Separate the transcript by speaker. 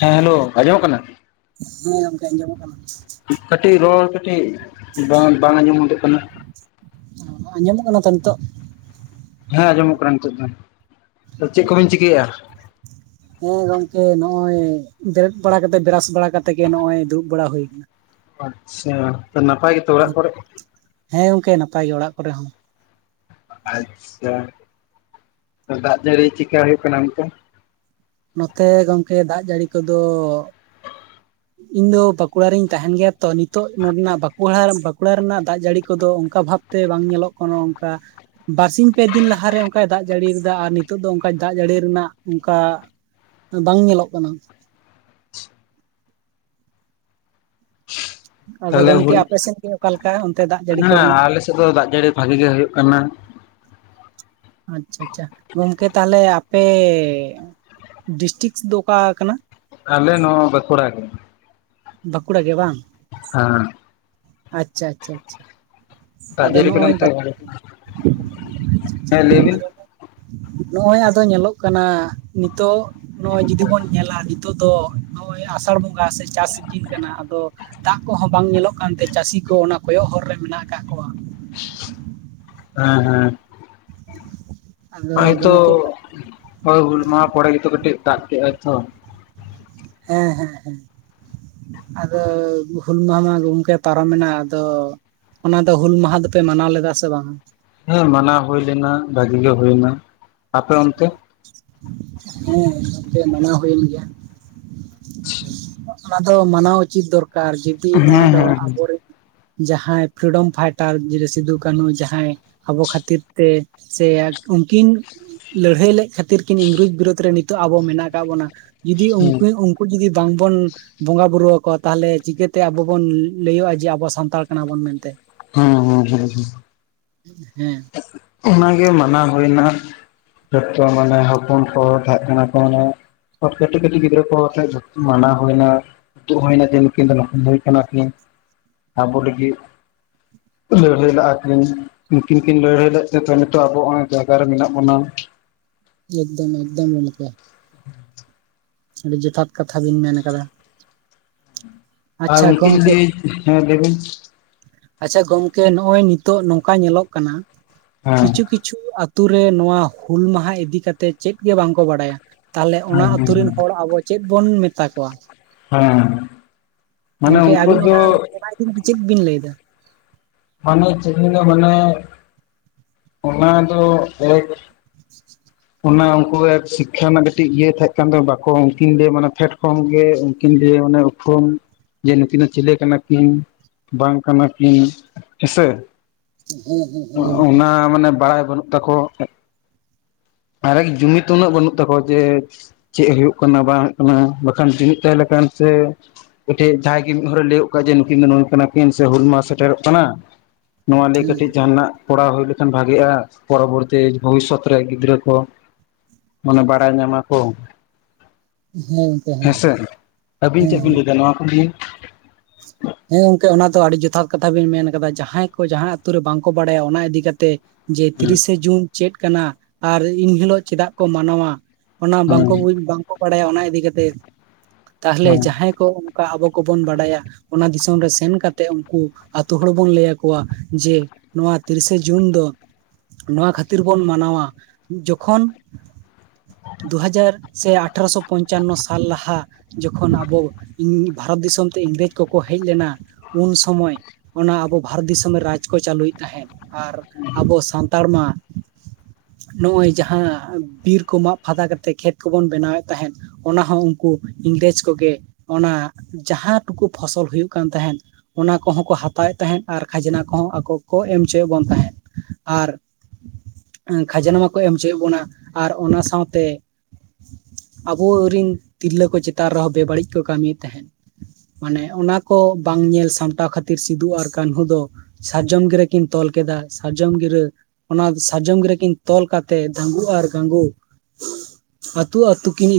Speaker 1: ᱦᱮᱸ ᱦᱮᱞᱳ ᱟᱸᱡᱚᱢᱚᱜ ᱠᱟᱱᱟ?
Speaker 2: ᱦᱮᱸ ᱜᱚᱝᱠᱮ ᱟᱸᱡᱚᱢᱚᱜ ᱠᱟᱱᱟ
Speaker 1: ᱠᱟᱹᱴᱤᱡ ᱨᱚᱲ ᱠᱟᱹᱴᱤᱡ ᱵᱟᱝ ᱵᱟᱝ ᱟᱸᱡᱚᱢ ᱦᱚᱫᱚᱜ ᱠᱟᱱᱟ
Speaker 2: ᱟᱸᱡᱚᱢᱚᱜ ᱠᱟᱱᱟ ᱛᱚ ᱱᱤᱛᱚᱜ?
Speaker 1: ᱦᱮᱸ ᱟᱸᱡᱚᱢᱚᱜ ᱠᱟᱱᱟ ᱱᱤᱛᱚᱜ ᱫᱚ ᱟᱫᱚ ᱪᱮᱫ ᱠᱚᱵᱤᱱ ᱪᱤᱠᱟᱹᱭᱟ?
Speaker 2: ᱦᱮᱸ ᱜᱚᱝᱠᱮ ᱱᱚᱜ-ᱚᱭ ᱵᱮᱨᱮᱫ ᱵᱟᱲᱟ ᱠᱟᱛᱮ ᱵᱮᱨᱟᱥ ᱵᱟᱲᱟ ᱠᱟᱛᱮ ᱜᱮ ᱱᱚᱜ-ᱚᱭ ᱫᱩᱲᱩᱵ ᱵᱟᱲᱟ ᱦᱩᱭ ᱟᱠᱟᱱᱟ
Speaker 1: ᱟᱪᱪᱷᱟ ᱛᱚ ᱱᱟᱯᱟᱭ ᱜᱮᱛᱚ ᱚᱲᱟᱜ ᱠᱚᱨᱮ?
Speaker 2: ᱦᱮᱸ ᱜᱚᱝᱠᱮ ᱱᱟᱯᱟᱭ ᱜᱮ ᱚᱲᱟᱜ ᱠᱚᱨᱮ ᱦᱚᱸ
Speaker 1: ᱟᱪᱪᱷᱟ ᱛᱚ ᱫᱟᱜ ᱡᱟᱹᱲᱤ ᱪᱮᱠᱟ ᱦᱩᱭᱩᱜ ᱠᱟᱱᱟ ᱚᱱᱛᱮ?
Speaker 2: ᱱᱚᱛᱮ ᱜᱚᱝᱠᱮ ᱫᱟᱜ ᱡᱟᱹᱲᱤ ᱠᱚᱫᱚ ᱤᱧ ᱫᱚ ᱵᱟᱸᱠᱩᱲᱟ ᱨᱤᱧ ᱛᱟᱦᱮᱱ ᱜᱮᱭᱟ ᱛᱚ ᱱᱤᱛᱚᱜ ᱱᱚᱸᱰᱮᱱᱟᱜ ᱵᱟᱸᱠᱩᱲᱟ ᱵᱟᱸᱠᱩᱲᱟ ᱨᱮᱱᱟᱜ ᱫᱟᱜ ᱡᱟᱹᱲᱤ ᱠᱚᱫᱚ ᱚᱱᱠᱟ ᱵᱷᱟᱵᱽ ᱛᱮ ᱵᱟᱝ ᱧᱮᱞᱚᱜ ᱠᱟᱱᱟ ᱚᱝᱠᱟ ᱵᱟᱨᱥᱤ ᱯᱮ ᱫᱤᱱ ᱞᱟᱦᱟᱨᱮ ᱚᱝᱠᱟᱭ ᱫᱟᱜ ᱡᱟᱹᱲᱤᱭ ᱠᱟᱫᱟ ᱟᱨ ᱱᱤᱛᱚᱜ ᱫᱚ ᱚᱝᱠᱟ ᱫᱟᱜ ᱡᱟᱹᱲᱤ ᱨᱮᱱᱟᱜ ᱚᱝᱠᱟ ᱵᱟᱝ ᱧᱮᱞᱚᱜ ᱠᱟᱱᱟ ᱟᱫᱚ
Speaker 1: ᱛᱟᱦᱚᱞᱮ
Speaker 2: ᱜᱚᱝᱠᱮ
Speaker 1: ᱦᱩᱞ
Speaker 2: ᱟᱯᱮᱥᱮᱫ ᱜᱮ ᱚᱠᱟᱞᱮᱠᱟ ᱚᱱᱛᱮ ᱫᱟᱜ ᱡᱟᱹᱲᱤ ᱠᱚᱨᱮᱱᱟᱜ
Speaker 1: ᱦᱤᱛᱳᱜ ᱫᱚ ᱫᱟᱜ ᱡᱟᱹᱲᱤ ᱵᱷᱟᱜᱤ ᱜᱮ ᱦᱩᱭᱩᱜ ᱠᱟᱱᱟ᱾
Speaker 2: ᱟᱪᱪᱷᱟ ᱟᱪᱪᱷᱟ ᱜᱚᱝᱠᱮ ᱛᱟᱦᱚᱞᱮ ᱟᱯᱮ ᱰᱤᱥᱴᱤᱠ ᱫᱚ ᱚᱠᱟ ᱠᱟᱱᱟ
Speaker 1: ᱟᱞᱮ ᱱᱚᱣᱟ ᱵᱟᱠᱩᱲᱟ ᱜᱮ
Speaker 2: ᱵᱟᱸᱠᱩᱲᱟ ᱜᱮ ᱵᱟᱝ
Speaker 1: ᱦᱟᱸ
Speaker 2: ᱟᱪᱪᱷᱟ ᱟᱪᱪᱷᱟ ᱟᱪᱪᱷᱟ
Speaker 1: ᱫᱟᱜ
Speaker 2: ᱟᱫᱚ
Speaker 1: ᱡᱟᱹᱲᱤ ᱠᱚᱫᱚ
Speaker 2: ᱱᱚᱜᱼᱚᱭ
Speaker 1: ᱚᱱᱛᱮ
Speaker 2: ᱵᱟ
Speaker 1: ᱵᱷᱟᱜᱮ ᱜᱮ᱾ ᱦᱮᱸ ᱞᱟᱹᱭ ᱵᱤᱱ
Speaker 2: [unintelligible] ᱱᱚᱜᱼᱚᱭ ᱟᱫᱚ ᱧᱮᱞᱚᱜ ᱠᱟᱱᱟ ᱱᱤᱛᱳᱜ ᱱᱚᱜᱚᱭ ᱡᱩᱫᱤ ᱵᱚᱱ ᱧᱮᱞᱟ ᱱᱤᱛᱚᱜ ᱫᱚ ᱱᱚᱜ ᱚᱭ ᱟᱥᱟᱲ ᱵᱚᱸᱜᱟ ᱥᱮ ᱪᱟᱥ ᱥᱤᱡᱤᱱ ᱠᱟᱱᱟ ᱟᱫᱚ ᱫᱟᱜ ᱠᱚᱦᱚᱸ ᱵᱟᱝ ᱧᱮᱞᱚᱜ ᱠᱟᱱᱛᱮ ᱪᱟᱹᱥᱤ ᱠᱚ ᱚᱱᱟ ᱠᱚᱭᱚᱜ ᱦᱚᱨ ᱨᱮ ᱢᱮᱱᱟᱜ ᱟᱠᱟᱫ ᱠᱚᱣᱟ
Speaker 1: ᱦᱮᱸ ᱦᱮᱸ᱾
Speaker 2: ᱟᱫᱚ
Speaker 1: ᱦᱚᱭ ᱛᱚ,
Speaker 2: ᱜᱚᱝᱠᱮ
Speaker 1: ᱦᱳᱭ ᱦᱩᱞ ᱢᱟᱦᱟ ᱯᱚᱨᱮ ᱜᱮᱛᱚ ᱠᱟᱹᱴᱤᱡ ᱫᱟᱜ ᱠᱮᱫᱟᱭ ᱛᱚ᱾
Speaker 2: ᱦᱮᱸ ᱦᱮᱸ ᱦᱮᱸ᱾ ᱟᱫᱚ ᱦᱩᱞ ᱢᱟᱦᱟ ᱢᱟ ᱜᱚᱢᱠᱮ ᱯᱟᱨᱚᱢ ᱮᱱᱟ᱾ ᱟᱫᱚ ᱚᱱᱟ ᱫᱚ ᱦᱩᱞ ᱢᱟᱦᱟ ᱫᱚᱯᱮ ᱢᱟᱱᱟᱣ ᱞᱮᱫᱟ ᱥᱮ ᱵᱟᱝ?
Speaker 1: ᱦᱮᱸ ᱢᱟᱱᱟᱣ ᱦᱩᱭ ᱞᱮᱱᱟ, ᱵᱷᱟᱹᱜᱤ ᱜᱮ ᱦᱩᱭᱱᱟ᱾ ᱟᱯᱮ ᱚᱱᱛᱮ?
Speaker 2: ᱦᱮᱸ ᱜᱚᱝᱠᱮ ᱢᱟᱱᱟᱣ ᱦᱩᱭᱮᱱ ᱜᱮᱭᱟ᱾
Speaker 1: ᱟᱪᱪᱷᱟ
Speaker 2: ᱚᱱᱟ ᱫᱚ ᱢᱟᱱᱟᱣ ᱩᱪᱤᱛ ᱫᱚᱨᱠᱟᱨ, ᱡᱩᱫᱤ
Speaker 1: ᱦᱮᱸ ᱦᱮᱸ
Speaker 2: ᱚᱱᱟ ᱫᱚ
Speaker 1: ᱦᱮᱸ
Speaker 2: ᱟᱵᱚ ᱨᱮᱱ ᱡᱟᱦᱟᱸᱭ ᱯᱷᱨᱤᱰᱚᱢ ᱯᱷᱟᱭᱴᱟᱨ ᱥᱤᱫᱩ-ᱠᱟᱹᱱᱩ ᱡᱟᱦᱟᱸᱭ ᱟᱵᱚ ᱠᱷᱟᱹᱛᱤᱨ ᱛᱮ ᱥᱮ ᱩᱱᱠᱤᱱ ᱞᱟᱹᱲᱦᱟᱹᱭ ᱞᱮᱫ ᱠᱷᱟᱹᱛᱤᱨ ᱠᱤᱱ ᱤᱝᱨᱮᱡᱽ ᱵᱤᱨᱳᱫᱽ ᱨᱮ ᱱᱤᱛᱚᱜ ᱟᱵᱚ ᱢᱮᱱᱟᱜ ᱟᱠᱟᱫ ᱵᱚᱱᱟ᱾ ᱡᱩᱫᱤ ᱩᱱᱠᱩ ᱩᱱᱠᱩ ᱡᱩᱫᱤ ᱵᱟᱝᱵᱚᱱ ᱵᱚᱸᱜᱟ ᱵᱩᱨᱩ ᱟᱠᱚ, ᱛᱟᱦᱚᱞᱮ ᱪᱤᱠᱟᱹᱛᱮ ᱟᱵᱚ ᱵᱚᱱ ᱞᱟᱹᱭᱟᱹᱜᱼᱟ ᱡᱮ ᱟᱵᱚ ᱥᱟᱱᱛᱟᱲ ᱠᱟᱱᱟ ᱵᱚᱱ ᱢᱮᱱᱛᱮ?
Speaker 1: ᱦᱩᱸ ᱦᱩᱸ ᱦᱩᱸ ᱦᱩᱸ᱾
Speaker 2: ᱦᱮᱸ᱾
Speaker 1: ᱚᱱᱟ ᱜᱮ ᱢᱟᱱᱟᱣ ᱦᱩᱭᱱᱟ᱾ ᱡᱚ ᱢᱟᱱᱮ ᱦᱚᱯᱚᱱ ᱠᱚ ᱛᱟᱦᱮᱸ ᱠᱟᱱᱟ ᱠᱚ ᱢᱟᱱᱮ ᱠᱟᱹᱴᱤᱡ ᱠᱟᱹᱴᱤᱡ ᱜᱤᱫᱽᱨᱟᱹ ᱠᱚ ᱟᱛᱮ, ᱢᱟᱱᱟ ᱦᱩᱭᱱᱟ᱾ ᱫᱩ ᱦᱩᱭᱱᱟ ᱠᱤᱱ ᱱᱩᱠᱤᱱ ᱫᱚᱠᱷ ᱦᱩᱭ ᱠᱟᱱᱟ ᱠᱤᱱ ᱟᱵᱚ ᱞᱟᱹᱜᱤᱫ᱾ ᱞᱟᱹᱲᱦᱟ. ᱭ ᱞᱟᱜ ᱠᱤᱱ᱾ ᱩᱱᱠᱤᱱ ᱠᱤᱱ ᱞᱟᱹᱲᱦᱟᱹᱭ ᱞᱮᱫ ᱛᱮ, ᱱᱤᱛᱚᱜ ᱟᱵᱚ ᱚᱱᱟ ᱡᱟᱭᱜᱟ ᱨᱮ ᱢᱮᱱᱟᱜ ᱵᱚᱱᱟ᱾
Speaker 2: ᱮᱠᱫᱚᱢ ᱮᱠᱫᱚᱢ ᱜᱚᱢᱠᱮ᱾ ᱟᱹᱰᱤ ᱡᱚᱛᱷᱟᱛ ᱠᱟᱛᱷᱟ ᱵᱤᱱ ᱢᱮᱱ ᱟᱠᱟᱫᱟ᱾
Speaker 1: ᱟᱨ
Speaker 2: ᱟᱪᱪᱷᱟ
Speaker 1: ᱩᱱᱠᱤᱱ
Speaker 2: ᱜᱚᱢᱠᱮ
Speaker 1: ᱦᱮᱸ ᱞᱟᱹᱭ ᱵᱤᱱ
Speaker 2: ᱟᱪᱪᱷᱟ ᱜᱚᱝᱠᱮ ᱱᱚᱜᱼᱚᱭ ᱱᱤᱛᱚᱜ ᱱᱚᱝᱠᱟ ᱧᱮᱞᱚᱜ ᱠᱟᱱᱟ,
Speaker 1: ᱦᱮᱸ
Speaker 2: ᱠᱤᱪᱷᱩ ᱠᱤᱪᱷᱩ ᱠᱤᱪᱷᱩ ᱟᱹᱛᱩ ᱨᱮ ᱱᱚᱣᱟ ᱦᱩᱞ ᱢᱟᱦᱟ ᱤᱫᱤ ᱠᱟᱛᱮᱫ ᱪᱮᱫ ᱜᱮ ᱵᱟᱝ ᱠᱚ ᱵᱟᱰᱟᱭᱟ? ᱛᱟᱦᱚᱞᱮ ᱚᱱᱟ
Speaker 1: ᱦᱮᱸ
Speaker 2: ᱟᱹᱛᱩ ᱨᱮᱱ
Speaker 1: ᱦᱮᱸ
Speaker 2: ᱦᱚᱲ ᱟᱵᱚ ᱪᱮᱫ ᱵᱚᱱ ᱢᱮᱛᱟ ᱠᱚᱣᱟ?
Speaker 1: ᱦᱮᱸ ᱢᱟᱱᱮ
Speaker 2: ᱜᱚᱝᱠᱮ
Speaker 1: ᱩᱱᱠᱩ
Speaker 2: ᱟᱵᱤᱱ
Speaker 1: ᱫᱚ
Speaker 2: ᱚᱱᱟ ᱚᱱᱟ ᱤᱫᱤ ᱠᱟᱛᱮ ᱪᱮᱫ ᱵᱤᱱ ᱞᱟᱹᱭ ᱮᱫᱟ?
Speaker 1: ᱢᱟᱱᱮ ᱪᱮᱫ ᱞᱤᱧ ᱫᱚ ᱢᱟᱱᱮ ᱚᱱᱟ ᱫᱚ [inaudible] ᱚᱱᱟ ᱩᱱᱠᱩ ᱥᱤᱠᱠᱷᱟ ᱨᱮᱱᱟᱜ ᱠᱟᱹᱴᱤᱡ ᱤᱭᱟᱹ ᱛᱟᱦᱮᱸ ᱠᱟᱱ ᱫᱚ ᱵᱟᱠᱚ ᱩᱱᱠᱤᱱ ᱫᱤᱭᱮ ᱢᱟᱱᱮ ᱯᱷᱮᱰ ᱠᱷᱚᱱ ᱜᱮ, ᱩᱱᱠᱤᱱ ᱫᱤᱭᱮ ᱢᱟᱱᱮ ᱠᱷᱚᱱ ᱡᱮ ᱱᱩᱠᱤᱱ ᱫᱚ ᱪᱤᱞᱮ ᱠᱟᱱᱟ ᱠᱤᱱ ᱵᱟᱝ ᱠᱟᱱᱟ ᱠᱤᱱ? ᱦᱮᱸᱥᱮ,
Speaker 2: ᱦᱮᱸ ᱦᱮᱸ
Speaker 1: ᱚᱱᱟ ᱢᱟᱱᱮ ᱵᱟᱲᱟᱭ ᱵᱟᱹᱱᱩᱜ ᱛᱟᱠᱚ? ᱟᱨᱮ ᱡᱩᱢᱤᱫ ᱩᱱᱟᱹᱜ ᱵᱟᱹᱱᱩᱜ ᱛᱟᱠᱚᱣᱟ ᱡᱮ ᱪᱮᱫ ᱦᱩᱭᱩᱜ ᱠᱟᱱᱟ ᱵᱟᱝ ᱦᱩᱭᱩᱜ ᱠᱟᱱᱟ? ᱵᱟᱠᱷᱟᱱ ᱡᱩᱢᱤᱫ ᱛᱟᱦᱮᱸ ᱞᱮᱠᱷᱟᱱ ᱥᱮ ᱢᱤᱫᱴᱮᱡ ᱡᱟᱦᱟᱸᱭ ᱜᱮ ᱢᱤᱫ ᱦᱚᱲᱮ ᱞᱟᱹᱭᱟᱜ ᱠᱟᱱᱟ ᱡᱮ ᱱᱩᱠᱤᱱ ᱫᱚ ᱱᱩᱭ ᱠᱟᱱᱟ ᱠᱤᱱ ᱥᱮ ᱦᱩᱞ ᱢᱟᱦᱟᱸ ᱥᱮᱴᱮᱨᱚᱜ ᱠᱟᱱᱟ ᱾ ᱱᱚᱣᱟ ᱞᱟᱹᱭ ᱠᱟᱹᱴᱤᱡ ᱡᱟᱦᱟᱸᱱᱟᱜ ᱠᱚᱨᱟᱣ ᱦᱩᱭ ᱞᱮᱠᱷᱟᱱ ᱵᱷᱟᱹᱜᱤᱜᱼᱟ᱾ ᱯᱚᱨᱚᱵᱚᱨᱛᱤ ᱵᱷᱚᱵᱤᱥᱚᱛ ᱨᱮ ᱜᱤᱫᱽᱨᱟᱹ ᱠᱚ ᱢᱟᱱᱮ ᱵᱟᱲᱟᱭ ᱧᱟᱢᱟ ᱠᱚ᱾ ᱦᱮᱸ ᱥᱮ᱾ ᱟᱹᱵᱤᱱ
Speaker 2: ᱦᱮᱸ
Speaker 1: ᱪᱮᱫ ᱵᱤᱱ
Speaker 2: ᱦᱮᱸ
Speaker 1: ᱞᱟᱹᱭ ᱮᱫᱟ ᱱᱚᱣᱟ ᱠᱚ ᱱᱤᱭᱮ?
Speaker 2: ᱦᱮᱸ ᱜᱚᱝᱠᱮ ᱚᱱᱟ ᱫᱚ ᱟᱹᱰᱤ ᱡᱚᱛᱷᱟᱛ ᱠᱟᱛᱷᱟ ᱵᱮᱱ ᱢᱮᱱ ᱠᱟᱫᱟ᱾ ᱡᱟᱦᱟᱸᱭ ᱠᱚ ᱡᱟᱦᱟᱸ ᱟᱹᱛᱩ ᱨᱮ ᱵᱟᱝ ᱠᱚ ᱵᱟᱲᱟᱭᱟ᱾ ᱚᱱᱟ ᱤᱫᱤ ᱠᱟᱛᱮ ᱡᱮ ᱛᱤᱨᱤᱥᱮ ᱡᱩᱱ ᱪᱮᱫ ᱠᱟᱱᱟ ᱟᱨ ᱮᱱᱦᱤᱞᱚᱜ ᱪᱮᱫᱟᱜ ᱠᱚ ᱢᱟᱱᱟᱣᱟ? ᱚᱱᱟ
Speaker 1: ᱦᱩᱸ
Speaker 2: ᱵᱟᱝ ᱠᱚ
Speaker 1: ᱦᱮᱸ
Speaker 2: ᱵᱟᱝ ᱠᱚ ᱵᱟᱲᱟᱭᱟ ᱚᱱᱟ ᱤᱫᱤ ᱠᱟᱛᱮ ᱛᱟᱦᱚᱞᱮ
Speaker 1: ᱦᱮᱸ
Speaker 2: ᱡᱟᱦᱟᱸᱭ ᱠᱚ ᱚᱱᱠᱟ ᱟᱵᱚ ᱠᱚᱵᱚᱱ ᱵᱟᱰᱟᱭᱟ᱾ ᱚᱱᱟ ᱫᱤᱥᱚᱢ ᱨᱮ ᱥᱮᱱ ᱠᱟᱛᱮᱜ ᱩᱱᱠᱩ ᱟᱛᱳ ᱦᱚᱲ ᱵᱚᱱ ᱞᱟᱹᱭ ᱟᱠᱚᱣᱟ ᱡᱮ, ᱱᱚᱣᱟ ᱛᱤᱨᱤᱥᱮ ᱡᱩᱱ ᱫᱚ ᱱᱚᱣᱟ ᱠᱷᱟᱹᱛᱤᱨ ᱵᱚᱱ ᱢᱟᱱᱟᱣᱟ ᱡᱚᱠᱷᱚᱱᱼ- ᱫᱩ ᱦᱟᱡᱟᱨ ᱥᱮ ᱟᱴᱷᱟᱨᱚ ᱥᱚ ᱯᱚᱧᱪᱟᱱᱱᱚ ᱥᱟᱞ ᱞᱟᱦᱟ ᱡᱚᱠᱷᱚᱱ ᱟᱵᱚ ᱤᱝ ᱵᱷᱟᱨᱚᱛ ᱫᱤᱥᱚᱢ ᱛᱮ ᱤᱝᱨᱮᱡᱽ ᱠᱚᱠᱚ ᱦᱮᱡ ᱞᱮᱱᱟ ᱩᱱ ᱥᱚᱢᱚᱭ ᱚᱱᱟ ᱟᱵᱚ ᱵᱷᱟᱨᱚᱛ ᱫᱤᱥᱚᱢ ᱨᱟᱡᱽ ᱠᱚ ᱪᱟᱹᱞᱩᱭᱮᱫ ᱛᱟᱦᱮᱸᱫ ᱾ ᱟᱨ ᱟᱵᱚ ᱥᱟᱱᱛᱟᱲ ᱢᱟ -ᱼ ᱱᱚᱜᱼᱚᱭ ᱡᱟᱦᱟᱸ ᱵᱤᱨ ᱠᱚ ᱢᱟᱜ ᱯᱷᱟᱫᱟ ᱠᱟᱛᱮᱜ ᱠᱷᱮᱛ ᱠᱚᱵᱚᱱ ᱵᱮᱱᱟᱣᱮᱫ ᱛᱟᱦᱮᱸᱫ ᱚᱱᱟᱦᱚᱸᱩᱱᱠᱩ ᱤᱝᱨᱮᱡᱽ ᱠᱚᱜᱮ ᱚᱱᱟ ᱡᱟᱦᱟᱸ ᱴᱩᱠᱩ ᱯᱷᱚᱥᱚᱞ ᱦᱳᱭᱳᱜ ᱠᱟᱱ ᱛᱟᱦᱮᱸ ᱚᱱᱟ ᱠᱚᱦᱚᱸ ᱠᱚ ᱦᱟᱛᱟᱣᱮᱫ ᱛᱟᱦᱮᱸᱫ ᱟᱨ ᱠᱷᱟᱡᱽᱱᱟ ᱠᱚᱦᱚᱸ ᱟᱠᱚ ᱠᱚ ᱮᱢ ᱦᱚᱪᱚᱭᱮᱫ ᱵᱚᱱ ᱛᱟᱦᱮᱸ ᱾ ᱟᱨ ᱮᱯᱪ ᱠᱷᱟᱡᱽᱱᱟ ᱢᱟᱠᱚ ᱮᱢ ᱦᱚᱪᱚᱭᱮᱫ ᱵᱚᱱᱟ ᱟᱨ ᱚᱱᱟ ᱥᱟᱶᱛᱮ -ᱼ ᱮᱯᱪ, ᱟᱵᱚ ᱨᱤᱱ ᱛᱤᱨᱞᱟᱹ ᱠᱚ ᱪᱮᱛᱟᱱ ᱨᱮᱦᱚᱸ ᱵᱮᱹᱵᱟᱹᱲᱤᱡ ᱠᱚ ᱠᱟᱹᱢᱤᱭᱮᱫ ᱛᱟᱦᱮᱸᱫ ᱾ ᱢᱟᱱᱮ, ᱚᱱᱟ ᱠᱚ ᱵᱟᱝ ᱧᱮᱞ ᱥᱟᱢᱴᱟᱣ ᱠᱷᱟᱹᱛᱤᱨ ᱥᱤᱫᱩ ᱟᱨ ᱠᱟᱹᱱᱦᱩ ᱫᱚ ᱥᱟᱨᱡᱚᱢ ᱜᱤᱨᱟᱹ ᱠᱤᱱ ᱛᱚᱞ ᱠᱮᱫᱟ ᱥᱟᱨᱡᱚᱢ ᱜᱤᱨᱟᱹ ᱾ ᱚᱱᱟ ᱥᱟᱨᱡᱚᱢ ᱜᱤᱨᱟᱹ ᱠᱤᱱ ᱛᱚᱞ ᱠᱟᱛᱮ ᱫᱷᱟᱸᱩ ᱟᱨ ᱜᱟᱸᱜᱩ
Speaker 1: [inaudible]
Speaker 2: ᱟᱹᱛᱩ ᱟᱹᱛᱩ ᱠᱤᱱ